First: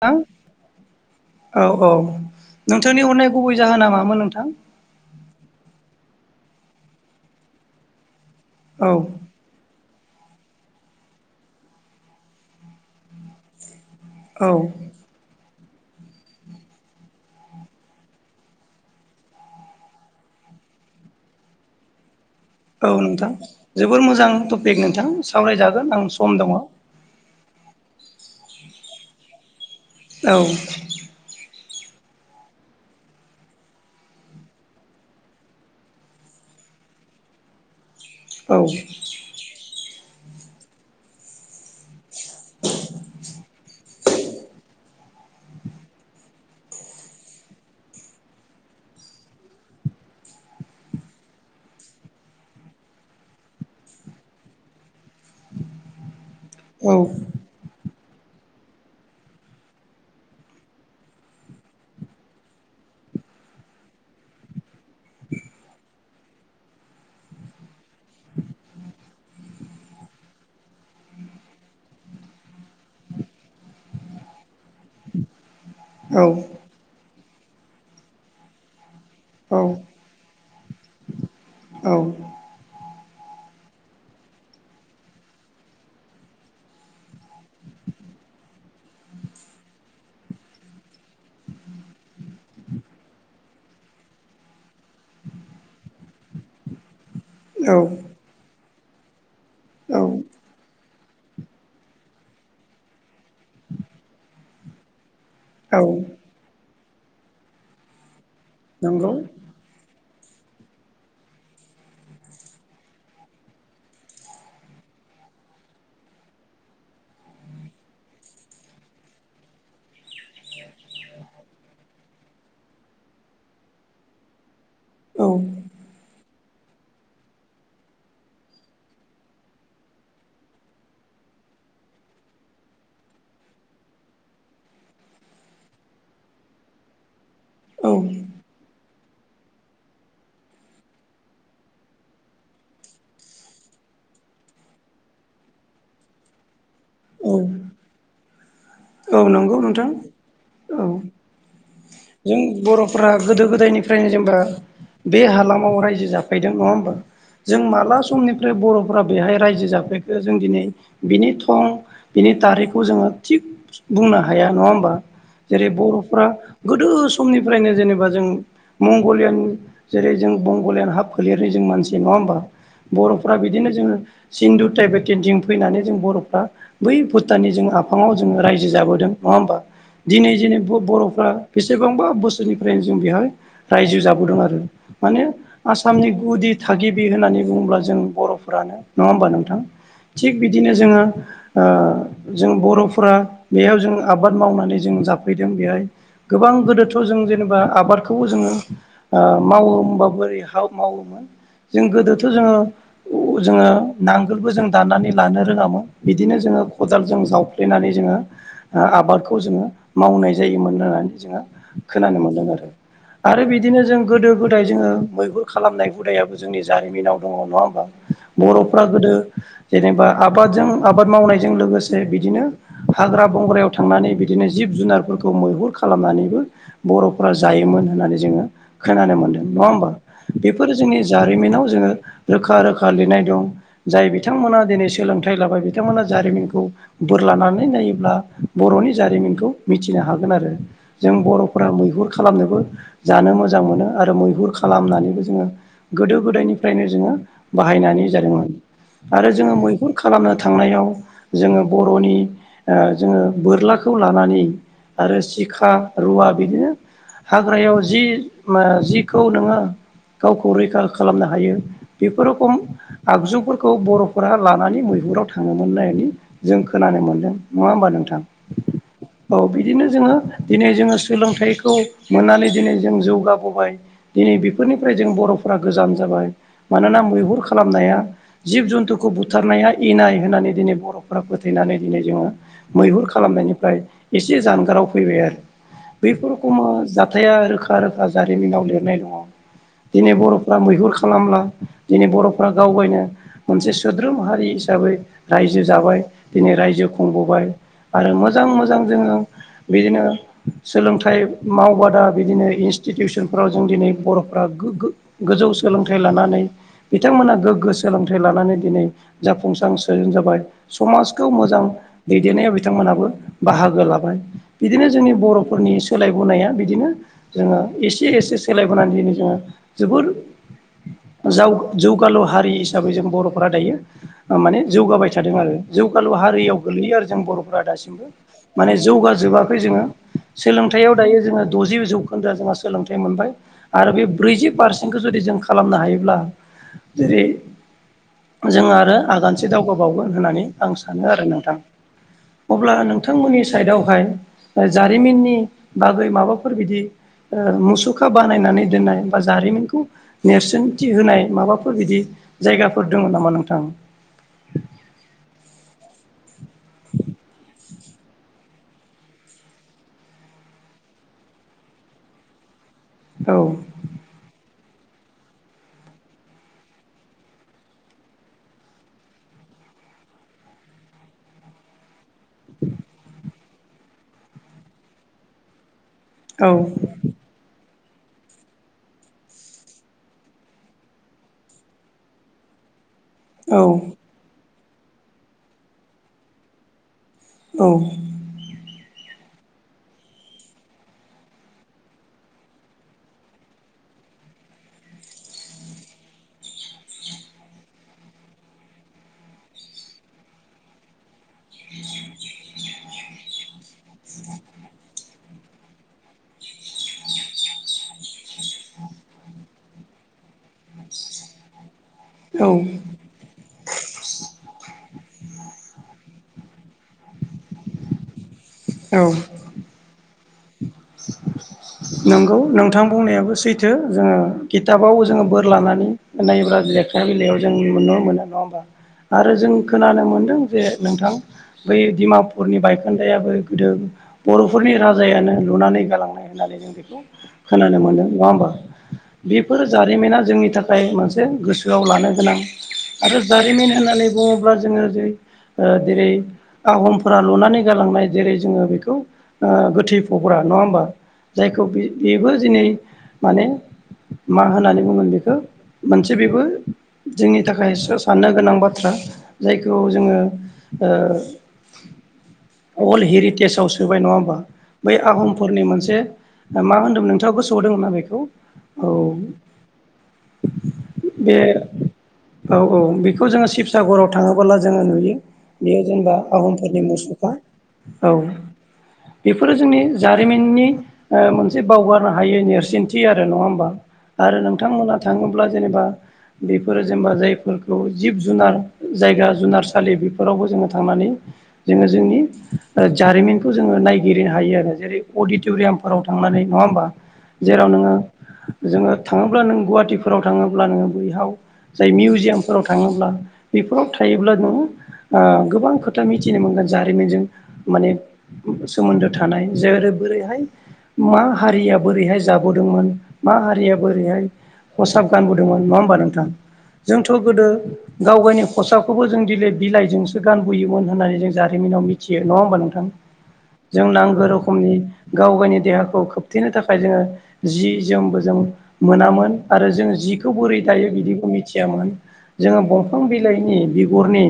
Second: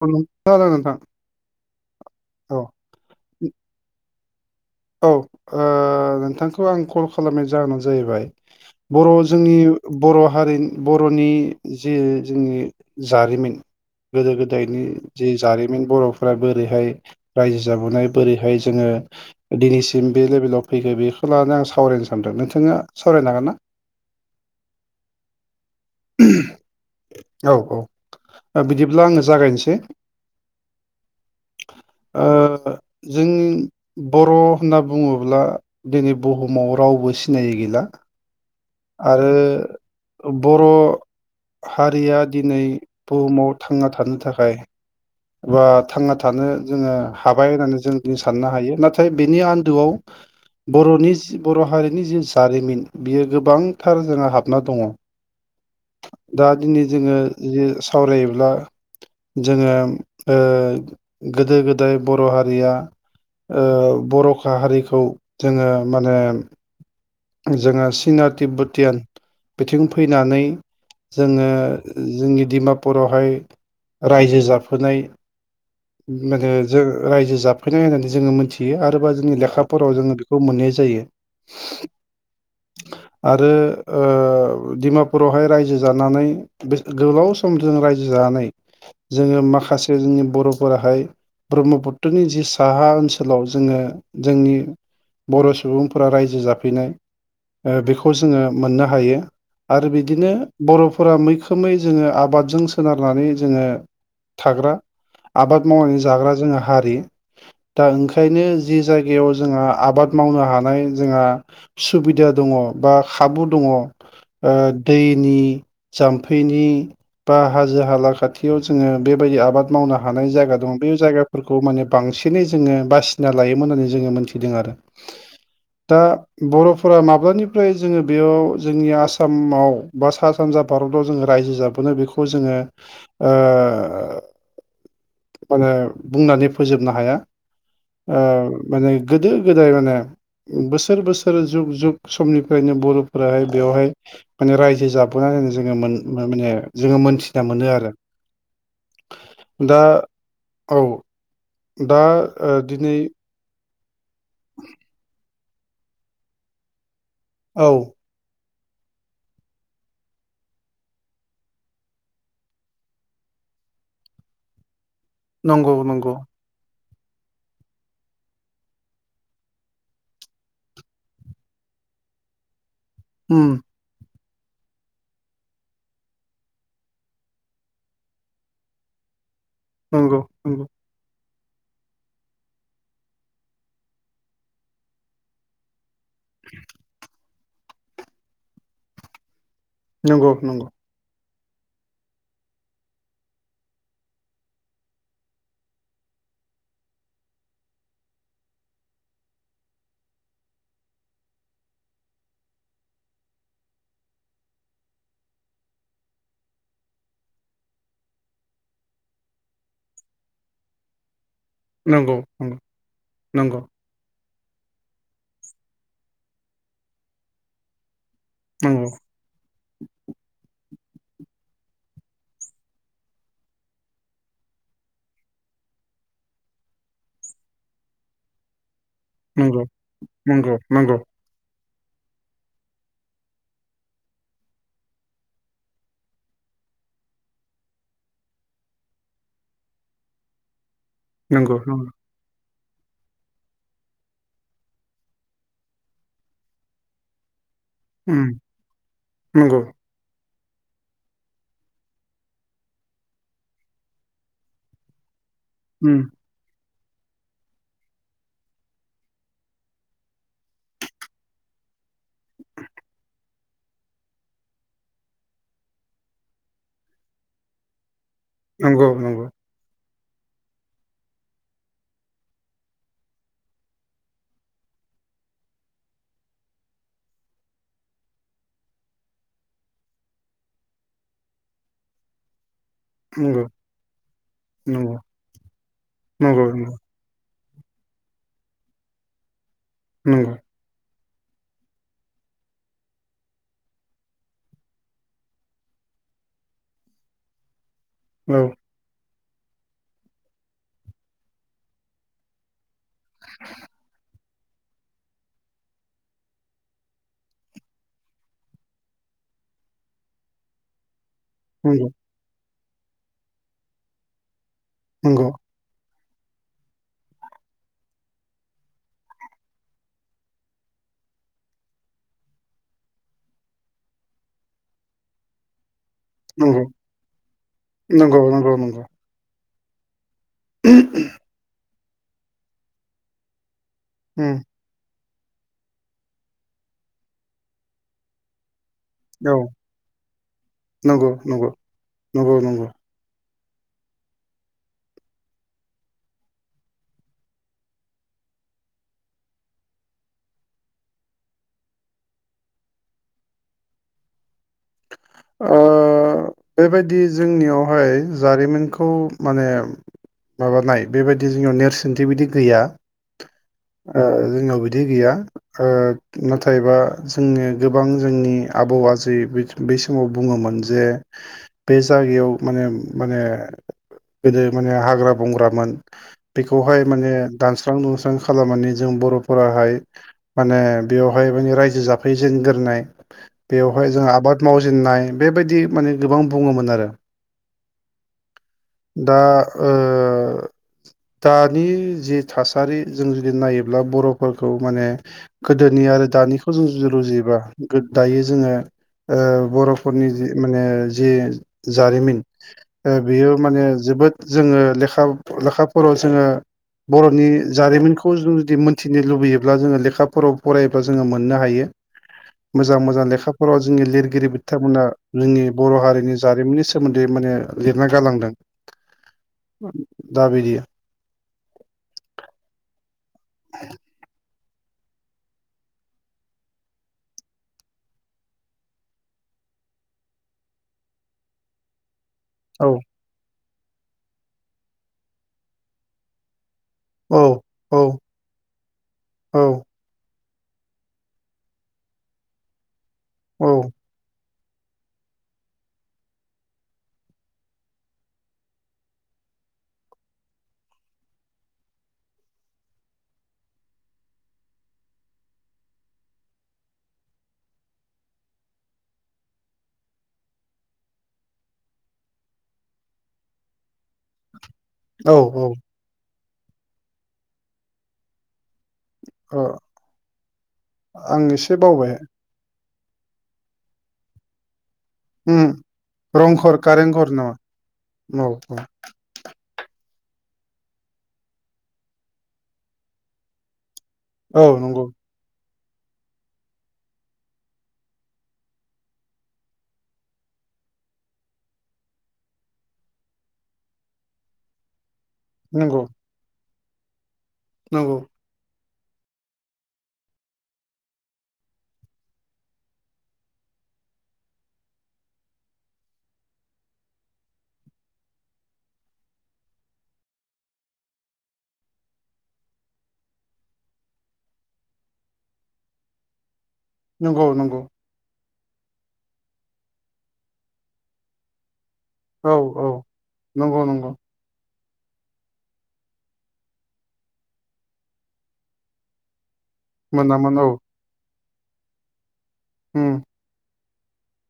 जागोन थां नोंथां औ औ औ नोंथांनि हरनाय गुबै जाहोन ना मामोन नोंथां? औ ओ नोंथांखौ आं कल खालामनाय जाहोनानो जाहैबाय औ बर' जोंनि बर' हारिन बर'नि जे जोंनि जारिमिन। गोदो औ गोदायनि जि जारि बर'फोरा बोरैहाय रायजो जाबोनाय बोरैहाय जोङो दिनैसिम बे लेभेलाव फैखो बेखौ लाना आं सावरायनोसै। औ नोंथां जोबोर मोजां टपिक नोंथां सावरायजागोन आं सम दङ। औ औ ओ बिदिब्ला आङो जागायनोसै। औ। ओ जों बर' होनना बुङोब्ला दिनै बुहुमाव रावबो सिनायै गैला। औ आरो बर' हारिया दिनै बुहुमाव थांना थानो थाखाय बा थांना थानो जोङो हाबाय होननानै जों दिनै साननो हायो नाथाय बेनि आन्दोआव बर' नि जि बर' हारिनि जि जारिमिन बियो गोबांथार जोंहा हाबना दङ। दा दिनै औ जोङो सावरायोब्ला जोङो ओ गोदो गोदाय बर' हारिया ओ बरखा हारिखौ जोङो माने जोङो चिना तिब्बुतियान बिथिं फैनानै जोङो जोंनि डिमापुरावहाय रायजो जाफोनाय औ [unintelligible] रायजो जाफैनाय होननानै जोङो मोनथियो आरोबा जोंनि औ लेखाफोराव जोङो बेखौ मोननाय जायो। औ [inaudible] आरो ओ डिमापुरावहाय रायजो जानानै बे गोलाव सम जोङो रायजो जानानै जोङो माखासे जोंनि बर' फोराहाय ब्रह्मपुत्रनि जि साहा ओनसोलाव जोङो जोंनि बर' सुबुंफोरा रायजो जाफैनाय ओ बेखौ जोङो मोननो हायो। आरो औ बिदिनो बर'फोरा मैखोमै जोङो आबादजों सोनारनानै जोङो थाग्रा। आबाद औ मावनानै जाग्रा जोंहा हारि दा ओंखायनो जि नंगौ जायगायाव जोंहा आबाद मावनो हानाय जोंहा सुबिदा दङ बा खाबु दङ' ओ दैनि जाम्फैनि बा हाजो हाला खाथियाव जोङो बेबायदि आबाद मावनो हानाय जायगा दङ बे जायगाफोरखौ माने बां बसेनै जोङो बासिना लायोमोन होननानै जोङो मोनथिदों आरो औ दा बर'फोरा माब्लानिफ्राय जोङो बेयाव जोंनि आसामाव बा सा सानजा भारताव जोङो राज्यो रायजो जाबोनो बेखौ जोङो माने बुंनानै फोजोबनो हाया। औ ओ माने गोदो गोदाय माने बोसोर बोस स जुग जुग समनिफ्रायनो बर फोराहाय बेवहाय माने रायजो जाबोनायनानै जोङो माने जोङो औ मोनथिना मोनो आरो। औ नंगौ दा नोंथां औ दा जों ओ बर' दिनै फ्रा गोदो गोदायनिफ्रायनो जेनेबा बे हालामाव रायजो जाफैदों नङा होमबा जों औ माला समनि आरो बर फ्रा बेहाय रायजो जाफैखो जों दिनै बिनि थं बिनि टारिखखौ जोङो थिग बुंनो हाया नङा होमबा जेरै नंगौ नंगौ बरफ्रा गोदो समनिफ्रायनो जेनेबा जों मंगलियान जेरै जों मंगलियान हाब फोलेर जों मानसि नङा होमबा बर फ्रा उम बिदिनो जोङो सिन्न्दु टाइपेटेनटिं फैनानै जों बर फ्रा बै भुटाननि जों आफाङाव जोङो रायजो जाबोदों नङा होमबा नंगौ दिनै जोंनि नंगौ बर फ्रा बेसेबांबा बोसोरनिफ्रायनो जों बेहाय रायजो जाबोदों आरो माने आसाम आसामनि गुदि थागिबि होननानै बुङोब्ला जों बर फोरानो नङा होमबा नोंथां थिग नंगौ बिदिनो जोङो जों बर फोरा बेयाव जों आबाद मावनानै जों जाफैदों बेहाय गोबां गोदोथ' जों जेनेबा आबादखौबो ओ‌ जोङो ओ मावो होनोमबा बोरै मावोमोन जों गोदोथ जोङो जोङो नांगोलबो जों ओ दानानै लानो रोङामोन बिदिनो जोङो खदालजों जावफ्लेनानै जोङो आबादखौ जोङो मावनाय जायोमोन होननानै जोङो नंगौ खोनानो मोनदों नंगौ आरो आरो नंगौ बिदिनो जों गोदो गोदाय जोङो मैहुर खालामनाय हुदायाबो जोंनि जारिमिनाव दङ नङा होमबा बर'फ्रा नंगौ गोदो जेनेबा आबादजों आबाद मावनायजों लोगोसे बिदिनो हाग्रा बंग्रायाव थांनानै बिदिनो जिब जुनारफोरखौ मैहुर खालामनानैबो बरफोरा जायोमोन होन होननानै जोङो खोनानो मोनदों नङा नंगौ होमबा नंगौ बेफोरो नंगौ जोंनि जारिमिनाव जोङो रोखा रोखा लिरनाय दं जाय बिथांमोना दिनै सोलोंथाइ लाबाय बिथांमोना जारिमिनखौ बोर लानानै नाय ना बरनि जारिमिनखौ मिथिनो हागोन आरो जों नंगौ बरफोरा नंगौ मैहुर खालामनोबो जानो मोजां मोनो आरो मैहुर खालामनानैबो जोङो गोदो गोदायनिफ्रायनो जोङो बाहायनानै उम जादोंमोन आरो जोङो नंगौ मैहुर खालामनो थांनायाव जोङो बर' नि जोङो बोरलाखौ लानानै आरो सिखा उम रुवा बिदिनो हाग्रायाव जि जिखौ नोङो गावखौ रैखा खालामनो हायो बेफोर रखम आगजुफोरखौ बर फोरा लानानै मैहु दुराव थाङोमोन नायनायनि जों खोनानो मोनदों नङा होमबा नोंथां नंगौ नंगौ। औ बिदिनो जोङो दिनै जोङो सोलोंथाइखौ मोननानै दिनै जों जौगाबोबाय दिनै बेफोरनिफ्राय जों बर फोरा गोजान जाबाय मानोना मैहुर खालामनाया जिब जुन्थुखौ बुथारनाया ए इनाय होननानै दिनै बरफ फोथायनानै दिनै जोङो मैहुर नंगौ खालामनायनिफ्राय एसे जानगाराव नंगौ फैबाय आरो नंगौ बैफोरखमा जाथाया आरो रोखा रोखा जारिमिनाव लिरनाय दङ दिनै नंगौ बर फ्रा मैहुर खालामला दिनै बर'फ्रा गावबायनो मोनसे सोद्रोम हारि हिसाबै रायजो जाबाय दिनै रायजोखौ खुंबोबाय आरो नंगौ मोजां मोजां जोङो बिदिनो सोलोंथाइ मावबादा बिदिनो इनस्टिटिउसनफ्राव जों दिनै बरफ्रा गोगो गोजौ सोलोंथाइ लानानै बिथांमोना गोग्गो सोलोंथाइ लानानै दिनै जाफुंसार सोद्रोम जाबाय समाजखौ खौ मोजां औ दैदेननायाव बिथांमोनाबो बाहागो लाबाय बिदिनो जोंनि नंगौ नंगौ बर'फोरनि सोलायबोनाया बिदिनो जोङो एसे एसे सोलायबोनानै दिनै जोङो जोबोर जौगालु हारि हिसाबै जों बर'फोरा दायो माने जौगाबाय थादों आरो जौगालु हारियाव नंगौ गोलैयो आरो जों बर'फोरा दासिमबो नंगौ नंगौ माने नंगौ जौगाजोबाखै जोङो सोलोंथायाव दायो जोङो दजि जौखोन्दोआ जोंहा सोलोंथाइ मोनबाय आरो बे उम ब्रैजि पारसेन्ट बेफोरखौ जुदि जों खालामनो हायोब्ला जेरै जों औ नंगौ आगानसे दावगा बावगोन होननानै आं सानो आरो नंगौ नोंथां नंगौ नंगौ अब्ला नोंथांमोननि साइडआवहाय जारिमिननि बागै माबाफोर बिदि मुसुखा बानायनानै दोननाय बा जारिमिनखौ नेरसोनथि होनाय माबाफोर बिदि जायगाफोर दङ नामा नोंथां ओ बेबायदि जोंनियावहाय जारिमिन बे खौ माने माबानाय बेबायदि जोंनियाव नेरसोनथि बिदि गैया औ ओ जोंनाव बिदि दै गौया नाथायबा जों गोबां जोंनि आबौ आयै समाव बुङोमोन जे बे जायगायाव माने माने गोदो माने हाग्रा बंग्रामोन औ बेखौहाय माने दान्स सुस्रां दुंस्रां खालामनानै जों बर फोराहाय माने बेवहाय माने रायजो जाफैजेनग्रोनाय औ बेवहाय जों आबाद मावजेननाय बेबायदि माने गोबां बुङोमोन आरो औ दा ओ दानि जि थासारि जों जुदि नायोब्ला बरफोरखौ माने गोदो जोंनि आरो दानिखौ जों जुदि रुजुयोबा दायो जोङो ओ बर'फोरनि जि माने जि जारिमिन ओ बेयो माने जोबोद जों जोङो लेखा लेखाफोराव जोङो बर'नि जारिमिनखौ जों जुदि मोन्थिनो लुबैयोब्ला जोङो लेखाफोराव फरायोब्ला जोङो मोननो हायो। मोजां- मोजां लेखाफोराव जोंनि लिरगिरि बिथांमोना जोंनि बर' हारिनि जारिमिननि सोमोन्दै माने लिरना गालांदों औ दा बिदिया नंगौ नोंथां बुंनायाबो सैथो जोङो खिथाबाव जोङो बोर लानानै नायोब्ला लेखा बिलाइायाव जों नुनो मोनो नङा होमबा आरो जों खोनानो मोनदों जे नोंथां बै दिमा औ बायखोन्दायाबो गोदो बर'फोरनि राजायानो लुनानै गालांनाय होननानै जों औ खोनानो औ मोनदों नङा होमबा औ बेफोर जारिमिना जोंनि थाखाय मोनसे गोसोआव लानो गोनां आरो औ जारिमिन होननानै बुङोब्ला ब्ला जोङो जै जेरै आहमफोरा लुनानै गालांनाय जेरै जोङो बेखौ गोथै गग्रा नङा होमबा जायखौ बे बेबो दिनै माने मा होननानै बुंगोन बेखो मोनसे बेबो जोंनि थाखाय साननो गोनां बाथ्रा जायखौ जोङो ओ [inaudible] अल्ड हेरिटेजाव सोबाय नङा होमबा बै औ आहमफोरनि मोनसे मा होन्दों नोंथाङा गोसोआव दोंङोना बेखौ औ अ आं बे एसे बावबाय। औ- औ बेखौ जोङो शिबसागराव थाङोबोला जा नुयो उम बेयो जेनेबा रंघर आहमफोरनि कारेंघर मुसखा नामा औ बेफोरो जोंनि जारिमिननि मोनसे बावगारनो हायै नेरसोनथि आरो नङा होमबा आरो औ नंगौ नोंथांमोना थाङोब्ला जेनेबा बेफोरो जेनेबा जायफोरखौ जिब जुनार जायगा जुनारसालि बेफोरावबो जोङो थांनानै जोङो जोंनि जारिमिनखौ जोङो नाय गेलेनो हायो आरो जेरै नंगौ अडिट'रियामफोराव थांनानै नङा होमबा जेराव नोङो नंगौ जोङो थाङोब्ला नों गुवाहाटिफोराव थाङोब्ला नोङो बैहाव जाय मिउजियामफोराव थाङोब्ला बेफोराव थायोब्ला नोङो गोबां खोथा मिथिनो मोनगोन जारिमिनजों माने सोमोन्दो थानाय जेरै बोरैहाय? मा हारिया बोरैहाय जाबोदोंमोन। मा हारिया बोरैहाय खसाब गानबोदोंमोन नङा होमबा नोंथां जोंथ' नंगौ गोदो नंगौ गाव गावनि खसाबखौबो जों दिनै बिलाइजोंसो गानबोयोमोन होननानै जों जादों बिनि उनाव मिथियो औ नङा होमबा औ नोंथां नंगौ जों नंगौ नांगौ रो रोखनि गाव गायनि देहाखौ खोबथेनो थाखाय जोङो जि जोमबो जोम मोनामोन? आरो जों जिखौ मोनामोन औ बोरै थायो बिदिखौ मिथियामोन जोङो उम बंफं बिलाइनि बिगुरनि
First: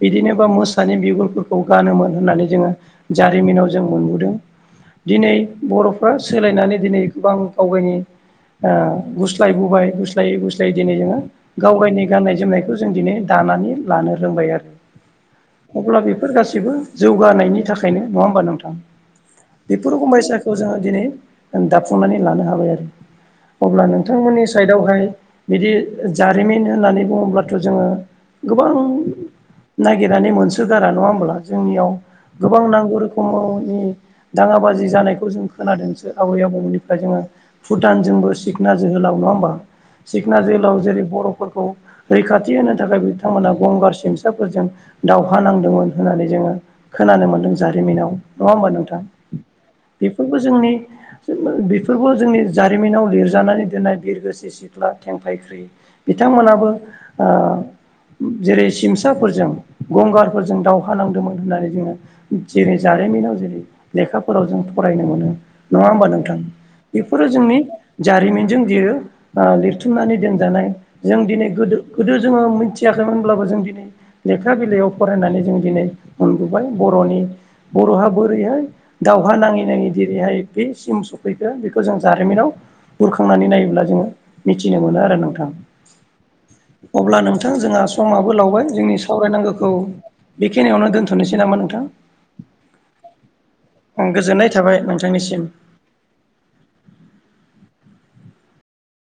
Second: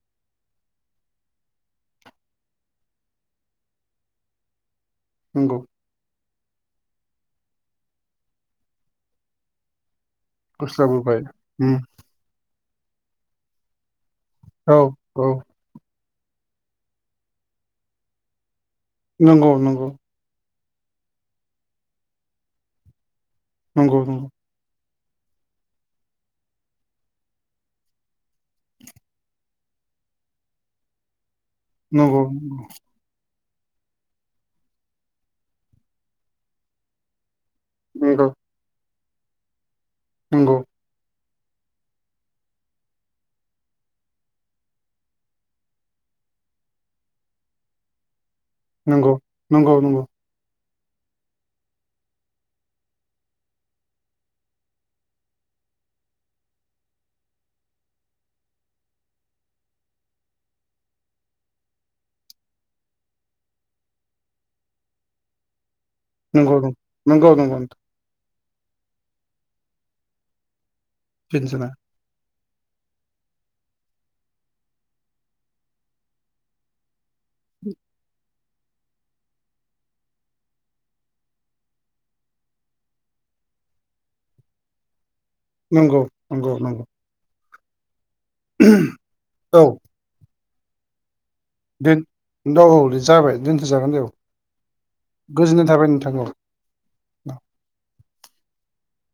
बिदिनो बा मोसानि बिगुरफोरखौ गानोमोन होननानै जोङो जारिमिनाव जों मोनबोदों दिनै नंगौ बर'फ्रा सोलायनानै दिनै गोबां गावगायनि ओ गुस्लायबोबाय गुस गुस्लायै गुस्लायै दिनै जोङो गुस्लाबोबाय गाव उम गायनि गाननाय जोमनायखौ जों दिनै दानानै लानो फोरोंबाय औ औ आरो अब्ला बेफोर गाससिबो जौगानायनि थाखायनो नङा होमबा नोंथां? नंगौ नंगौ। खौ जोङो दिनै दाफुंनानै लानो हाबाय आरो अब्ला नंगौ नोंथांमोननि साइडआवहाय बिदि जारिमिन होननानै बुङोब्लाथ' जोङो गोबां नागिरनानै मोनसो गारा नङा होमब्ला? जोंनियाव नंगौ गोबां नांगौ रोखोमाव दाङा बाजि जानायखौ जों खोनादोंसो आबै आबौमोननिफ्राय जोङो भुटानजोंबो नंगौ सिखना जोहोलाव नङा होमबा? सिखना नंगौ जोहोलाव जेरै बर' रैखाथि होनो थाखाय बिथांमोना गंगार सिमसाफोरजों दावहा नांदोंमोन होननानै जों ओ खोनानो मोनदों जारिमिनाव नङा होमबा नोंथां? नंगौ नंगौ बेफोरबो जोंनि बेफोरबो जोंनि जारिमिनाव लिरजानानै दोननाय बिरगोस्रि सिख्ला थेंफायख्रि बिथांमोनाबो ओ जेरै सिमसाफोरजों गंगारफोरजों दावहा नांदोंमोन होननानै जोङो जेरै जारिमिनाव जेरै लेखाफोराव जों फरायनो मोनो। नङा होमबा नोंथां नंगौ बे? फोरो नंगौ नंगौ जोंनि जारिमिन। लिरथुमनानै दोनानाय जों दिनै बिदिनो गोदो जोङो मिथियाखैमोनब्लाबो जों दिनै लेखा बिलाइयाव फरायनानै जों दिनै मोनबोबाय बर'नि बर' हाब बोरैहाय दावहा नाङै नाङै जेरैहाय बे सिम सफैखो बेखौ जों जारिमिनाव बुरखांनानै नायोब्ला जोङो मिथिनो मोनो आरो नोंथां। नंगौ -नंगौ- नंगौ। अब्ला जोंहा समाबो लावबाय जोंनि औ सावरायनांगौखौ बेखिनियावनो दोनथ'नो दोनथ'नोसै नामा नोंथां? दोन औ औ जाबाय दोनथ'जागोन दे औ गोजोननाय थाबाय नोंथांनिसिम गोजोननाय थाबाय नोंथां औ।